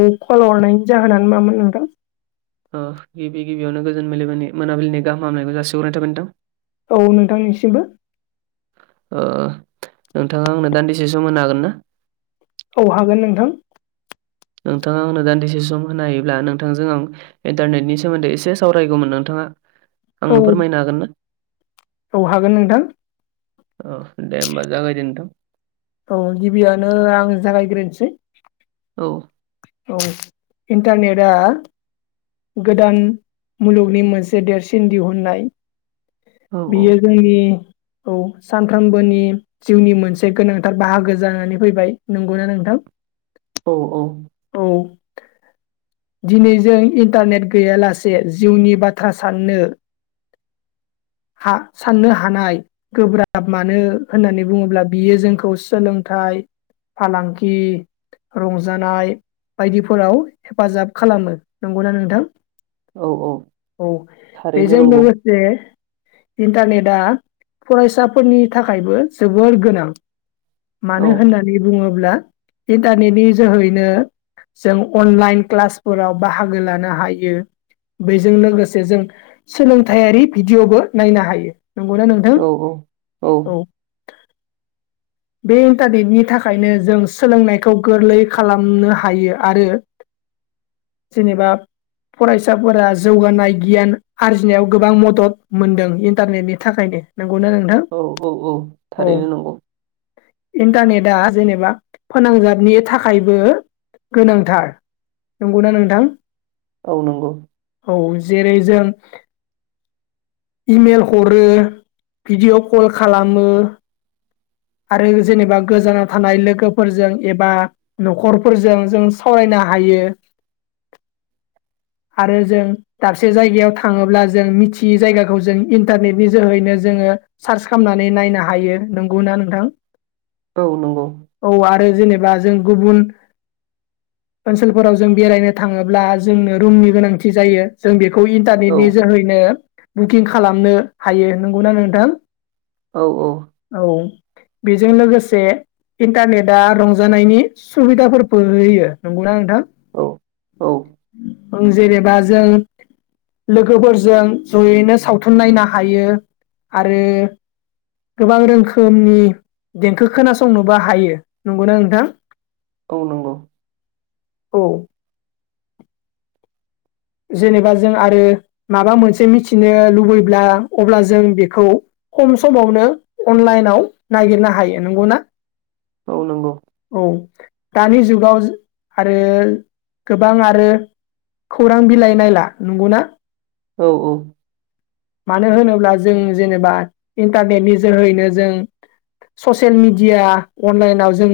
औ खल हरनायनि जाहोनानो मामोन नोंथां ओ गिबि गिबियावनो गोजोन बिलिबिनि मोनाबिलिनि गाहाम हामलनायखौ जासिगोरनाय थाबाय नोंथां औ नोंथांनिसिमबो ओ नोंथाङा आंनो दान्दिसे सम होनो हागोन ना औ हागोन नोंथां नोंथाङा आनो दान्दिसे सम होनो हायोब्ला नोंथांजों आं इन्टारनेटनि सोमोन्दै एसे सावरायगौमोन नोंथाङा औ आंनो फोरमायनो हागोन ना औ हागोन नोंथां औ दे होमबा जागायदो नोंथां औ गिबियावनो आं जागायग्रोनोसै औ औ इन्टारनेटआ गोदान मुलुगनि मोनसे देरसिन दिहुननाय औ बियो जोंनि औ सानफ्रोमबोनि जिउनि मोनसे गोनांथार बाहागो जानानै फैबाय नंगौना नोंथां औ औ औ दिनै जों इन्टारनेट गैयालासे जिउनि बाथ्रा साननो [inaudible] हा साननो हानाय गोब्राब मानो होननानै बुङोब्ला बियो जोंखौ सोलोंथाइ फालांगि रंजानाय बायदिफोराव हेफाजाब खालामो नंगौना नोंथां औ औ औ थारैनो बेजों नंगौ लोगोसे इन्टारनेटआ फरायसाफोरनि थाखायबो जोबोर गोनां औ मानो होननानै बुङोब्ला इन्टारनेटनि जोहैनो जों अनलाइन क्लासफोराव बाहागो लानो हायो बेजों लोगोसे जों सोलोंथायारि भिडिय'बो नायनो हायो नंगौना नोंथां औ औ बे इन्टारनेटनि थाखायनो जों सोलोंनायखौ गोरलै खालामनो हायो आरो जेनेबा फरायसाफोरा जौगानाय गियान आरजिनायाव गोबां मदद मोनदों इन्टारनेटनि थाखायनो नंगौ ना नोंथां औ औ औ औ थारैनो नंगौ इन्टारनेटआ जेनेबा फोनांजाबनि थाखायबो गोनांथार नंगौना नोंथां औ नंगौ औ जेरै जों इमेल हरो भिडिअ' कल खालामो आरो जेनेबा गोजानाव थानाय लोगोफोरजों एबा न'खर फोरजों जों सावरायनो हायो [inaudible] आरो जों दाबसे जायगायाव थाङोब्ला जों मिथियै जायगाखौ जों इन्टारनेटनि जोहैनो जो ङो सार्च खालामनानै नायनो हायो नंगौना नोंथां औ नंगौ ओ जेनेबा जों गुबुन ओनसोलफोराव जों बेरायनो थाङोब्ला जोंनो रुमनि गोनांथि जायो जों बे खौ औ इन्टारनेटनि जोहैनो बुकिं खालामनो हायो नंगौना नोंथां औ बेजों लोगोसे इन्टारनेटआ रंजानायनि सुबिदाफोर बो होयो नंगौना नोंथां औ औ ओं जेनेबा जों लोगोफोरजों जयैनो सावथुन नायनो हायो आरो गोबां रोखोमनि देंखो खोनासंनोबो हायो नंगौना नोंथां औ नंगौ औ जेनेबा जों आरो माबा मोनसे मिथिनो लुबैब्ला अब्ला जों बेखौ खम समावनो अनलाइनाव नागिरनो हायो नंगौना औ नंगौ औ दानि जुगाव आरो गोबां आरो खौरां बिलाइ नायला नंगौना औ औ मानो होनोब्ला जों जेनेबा इन्टारनेटनि जोहैनो जों ससियेल मिडिया अनलाइनाव जों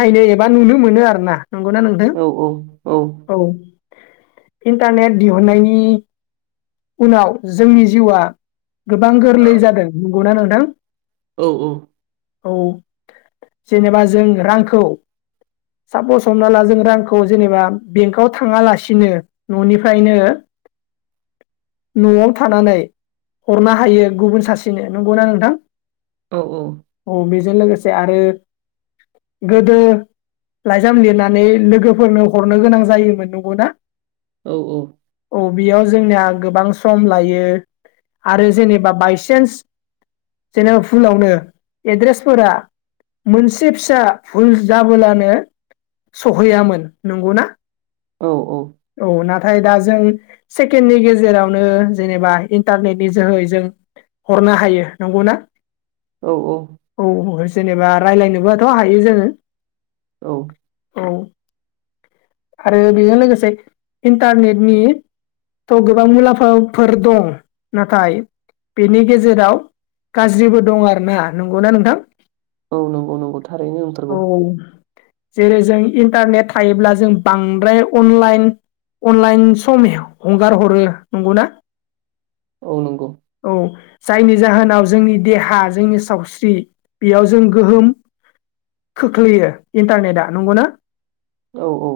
नायनो एबा नुनो मोनो आरोना नंगौना नोंथां औ औ इन्टारनेट दिहुननायनि उनाव जोंनि जिउआ गोबां गोरलै जादों नंगौना नोंथां औ औ औ जेनेबा जों रांखौ सापस हमना ला जों रांखौ जेनेबा बेंकआव थाङाला सिनो न'निफ्रायनो न'आव थानानै हरनो हायो गुबुन सासेनो नंगौना नोंथां औ औ बेजों लोगोसे आरो गोदो लाइजाम लिरनानै लोगोफोरनो हरनो गोनां जायोमोन नंगौ ना औ औ औ बेयाव जोंनिया गोबां सम लायो आरो जेनेबा बायसान्स जेनेबा फुलावनो एड्रेसफोरा मोनसे फिसा भुल जाब्लानो सहैयामोन नंगौ ना औ औ औ ना थाय दा जों सेकेणडनि गेजेरावनो जेनेबा इन्टारनेटनि जोहै जों हरनो हायो नंगौ ना औ औ जेनेबा राय्लायनोबथ' हायो जोङो औ औ आरो बेजों लोगोसे इन्टारनेटनि थ' गोबां मुलाम्फाफोर दं नाथाय बेनि गेजेराव गाज्रिबो दं आरोना नंगौना नोंथां औ नंगौ नंगौ थारैनो औ नंथारगौ जेरै जों इन्टारनेट थायोब्ला जों बांद्राय अनलाइन अनलाइन सम हंगार हरो नंगौ ना औ नंगौ जायनि जाहोनाव जोंनि देहा जोंनि सावस्रि बेयाव जों गोहोम खोख्लैयो इन्टारनेटआ नंगौना औ औ।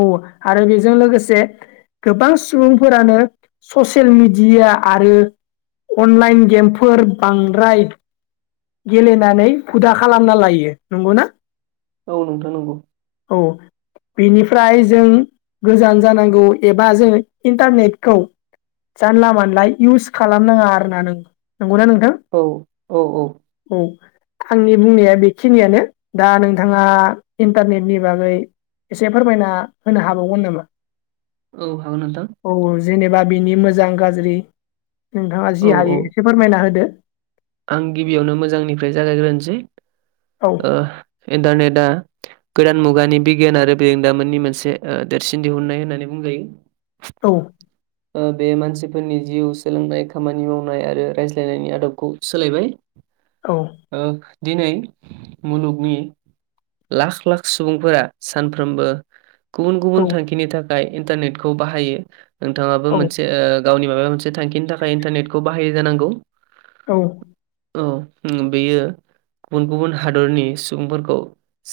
औ आरो बे जों लोगोसे गोबां सुबुंफोरानो ससियेल मिडिया आरो अनलाइन गेमफोर बांद्राय गेलेनानै हुदा खालामना लायो। नंगौना? औ नोंथां नोंगौ। औ। बिनिफ्राय जों गोजान जानांगौ एबा जों इन्टारनेटखौ जानला मोनला इउस खालामनाङा आरोना नों नंगौना नोंथां औ औ औ। औ। आंनि बुंनाया बेखिनियानो दा नोंथाङा इन्टारनेटनि बागै एसे फोरमायना होनो हाबावगोन नामा? औ हागोन नोंथां। औ जेनेबा बिनि मोजां गाज्रि नोंथाङा जि औ हायो औ एसे फोरमायना होदो। आं गिबियावनो मोजांनिफ्राय जागायग्रोनसै औ ओ इन्टारनेटआ गोदान मुगानि बिगियान आरो बेरोंदामोननि मोनसे देरसिन दिहुननाय होननानै बुंजायो। औ। ओ बे मानसिफोरनि जिउ सोलोंनाय खामानि मावनाय आरो रायज्लायनायनि आदबखौ सोलायबाय औ ओ दिनै मुलुगनि लाख लाख सुबुंफोरा सानफ्रोमबो गुबुन औ गुबुन थांखिनि थाखाय इन्टारनेटखौ बाहायो नोंथाङाबो मोनसे ओ गावनि माबा मोनसे थांखिनि थाखाय इन्टारनेटखौ बाहायो जानांगौ। [inaudible] औ उम बेयो गुबुन गुबुन हादरनि सुबुंफोरखौ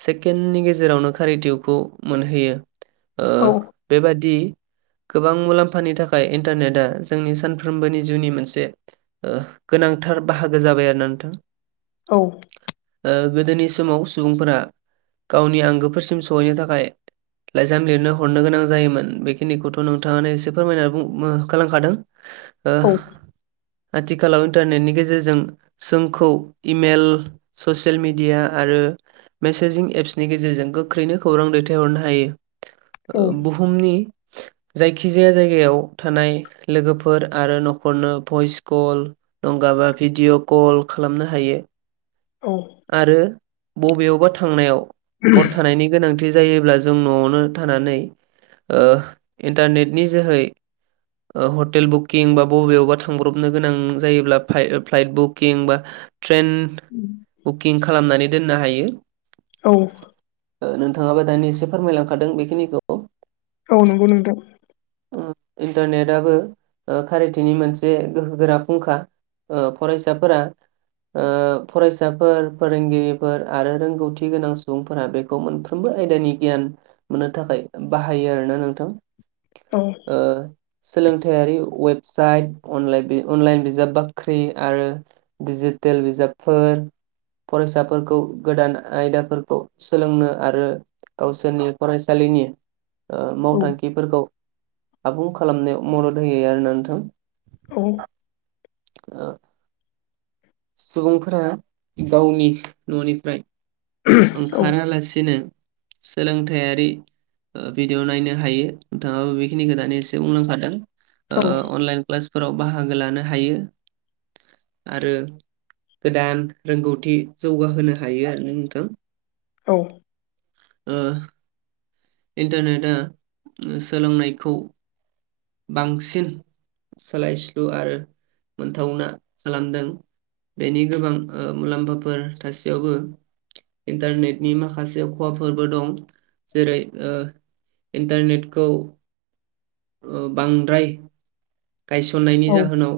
सेकेन्डनि गेजेरावनो खारिटिउखौ मोनहैयो ओ बेबादि गोबां मुलाम्फानि थाखाय इन्टारनेटआ जोंनि सानफ्रोमबोनि जिउनि मोनसे ओ गोनां थार बाहागो जाबाय आरोना नोंथां। औ। ओ गोदोनि समाव सुबुंफोरा गावनि आंगोफोरसिम सहैनो थाखाय लाइजाम लिरनो हरनो गोनां जायोमोन बेखिनिखौथ' नोंथाङानो एसे फोरमायना बुं होखा लांखादों। ओ आथिखालाव इन्टारनेटनि गेजेरजों जोंखौ इमेल ससेयेल मिडिया आरो मेसेजिं एप्सनि गेजेरजों गोख्रैनो खौरां दैथायहरनो हायो। ओ बुहुमनि जायखिजाया जायगायाव थानाय लोगोफोर आरो न'खरनो भइस कल नंगाबा भिडिअ' कल खालामनो हायो। औ आरो बबेयावबा थांनायाव हर थानायनि गोनांथि जायोब्ला जों न'आवनो थानानै ओ इन्टारनेटनि जोहै ओ हटेल बुकिं बा बबेयावबा थांब्रबनो गोनां जायोब्ला फाइ ओ फ्लाइट बुकिं बा ट्रेन बुकिं खालामनानै दोननो हायो। औ। ओ नोंथाङाबो दानि एसे फोरमायलांखादों बेखिनिखौ। औ नंगौ नोंथां ओ इन्टारनेटआबो ओ खारिथिनि मोनसे गोहो गोरा फुंखा। ओ फरायसाफोरा ओ फरायसाफोर फोरोंगिरिफोर आरो रोंगौथि गोनां सुबुंफोरा बेखौ मोनफ्रोमबो आयदानि गियान मोननो थाखाय बाहायो आरोना नोंथां। औ ओ सोलोंथायारि वेबसाइट अनलाइ बि अनलाइन बिजाब बाख्रि आरो दिजिद टेल बिजाबफोर फरायसाफोरखौ गोदान आयदाफोरखौ सोलोंनो आरो गावसोरनि फरायसालि नि ओ औ मावथांखिफोरखौ आबुं खालामनायाव मदद होयो आरोना नोंथां औ औ सुबुंफोरा गावनि न'निफ्राय औ ओंखारालासिनो सोलोंथायारि भिदिअ नायनो हायो नोंथाङाबो बेखिनि दानि एसे बुंलांखादों ओ अनलाइन क्लास फोराव बाहागो लानो हायो आरो गोदान रोंगौथि जौगाहोनो हायो आरो नोंथां औ ओ इन्टारनेटआ सोलोंनायखौ बांसिन सोलायस्लु आरो मोनथावना खालामदों बेनि गोबां ओ मुलामफाफोर थासेयावबो इन्टारनेटनि माखासे खहाफोरबो दं जेरै ओ इन्टारनेटखौ ओ बांद्राय गायसननायनि औ जाहोनाव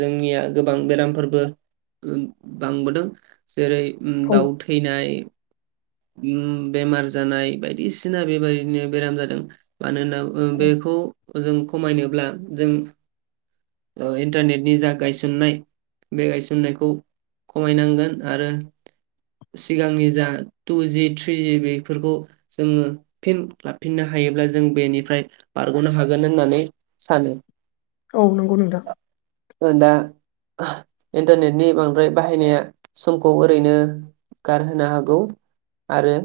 जोंनिया गोबां बेरामफोरबो बांबोदों जेरै औ दाउ थैनाय बेमार जानाय बायदिसिना बेबायदिनो बेराम जादों मानो होनना बेखौ जों खमायनोब्ला जों इन्टारनेटनि जा गाय सनाय बे गायसननायखौ खमायनांगोन आरो सिगांनि जा टु जि थ्रि जि बेफोरखौ जोङो फिन लाफिननो हायोब्ला जों बेनिफ्राय बारग'नो हागोन होननानै सानो औ नंगौ नोंथां दा इन्टारनेटनि बांद्राय बाहायनाया समखौ ओरैनो गारहोनो हागौ आरो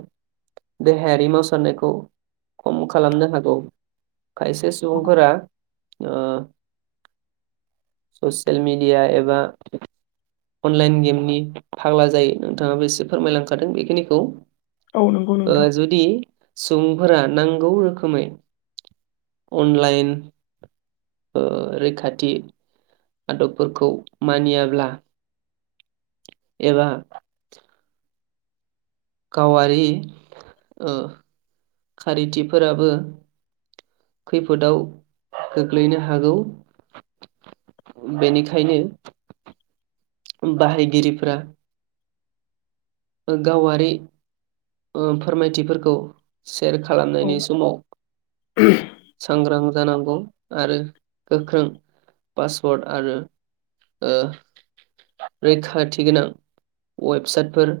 देहायारि मावसारनायखौ खम खालामनो हागौ खायसे सुबुंफोरा ओ ससियेल मिडिया एबा अनलाइन गेमनि फाग्ला जायो नोंथाङाबो एसे फोरमायलांखादों बेखिनिखौ औ नंगौ ओ नोंथां जुदि सु बुंफोरा नांगौ रोखोमै अनलाइन रैखाथि आदबफोरखौ मानियाब्ला एबा गावारि ओ खारिथिफोराबो खैफोदाव गोग्लैनो हागौ बेनिखायनो बाहायगिरिफ्रा गावारि फोरमायथिफोरखौ सेयार औ खालामनायनि समाव सांग्रां जानांगौ आरो गोख्रों पासवर्ड आरो ओ रैखाथि गोनां वेबसाइटफोर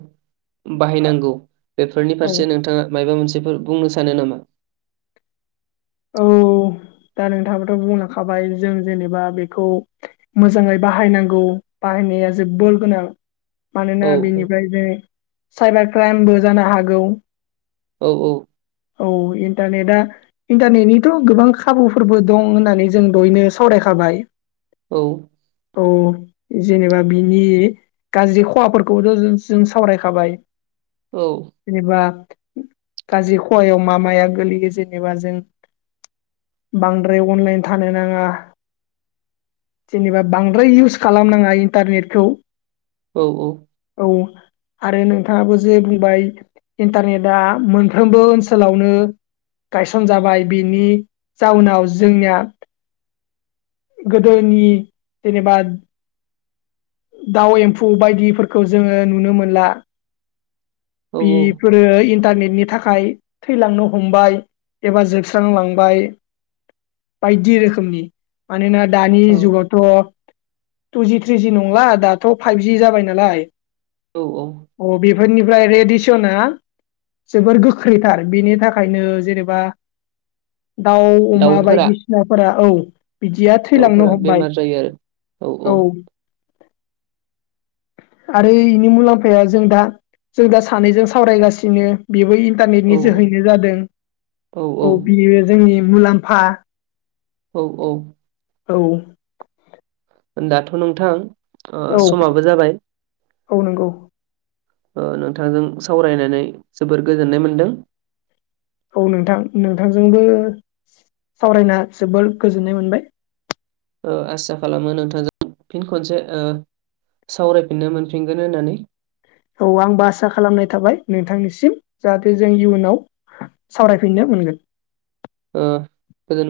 बाहायनांगौ बेफोरनि औ फारसे नोंथाङा मायबा मोनसेफोर बुंनो सानो नामा? औ दा नोंथाङाथ' बुंलांखाबाय जों जेनेबा बेखौ मोजाङै बाहायनांगौ बाहायनाया जोबोद गोनां औ मानोना बिनिफ्राय जै साइबार क्राइमबो जानो हागौ औ औ। औ इन्टारनेटआ इन्टारनेटनिथ' गोबां खाबुफोरबो दं होननानै जों दहायनो सावरायखा बाय औ औ जेनेबा बिनि गाज्रि खहाफोरखौथ' जों सावरायखाबाय। औ जेनेबा गाजि खहायाव मा माया गोलैयो जेनेबा जों बांद्राय अनलाइन थानो नाङा जेनेबा बांद्राय इउस खालामनाङा इन्टारनेटखौ औ औ। औ आरो नोंथाङाबो जे बुंबाय इन्टारनेटआ मोनफ्रोमबो ओनसो सोलावनो गायसन जाबाय बिनि जाउनाव जोंनिया गोदोनि जेनेबा दाउ एम्फौ बायदिफोरखौ जोङो नुनो मोनला। औ बिफोरो इन टारनेटनि थाखाय थैलांनो हमबाय एबा जोबस्रांलांबाय। बायदि रोखोमनि मानोना दानि औ जुगावथ' टुजि थ्रिजि नंला दाथ फाइभजि जाबाय नालाय। औ औ। ओमफ्राय रेडिसना जोबोर गोख्रैथार बेनि थाखायनो जेनेबा दाउ अमा दाउफोरा बायदिसिनाफोरा औ बिदिया थैलांनो दाउफोरा हमबाय बेमार जायो आरो औ। आरो इनि मुलाम्फाया जों दा जों दा सानैजों सावरायगासिनो बेबो इ औ न्टारनेटनि जोहैनो जादों औ बियो जोंनि मुलाम्फा। औ औ। औ। दाथ नोंथां ओ औ समाबो जाबाय। औ नोंगौ। ओ नोंथांजों सावरायनानै जोबोर गोजोननाय मोनदों। औ नोंथां नोंथांजोंबो सावरायना जोबोर गोजोननाय मोनबाय। ओ आसा खालामो नोंथांजों फिन खनसे ओ सावरायफिननो मोनफिनगोन होननानै औ आंबो आसा खालामनाय थाबाय नोंथांनिसिम जाहाथे जों इयुनाव सावरायफिननो मोनगोन। ओ गोजोन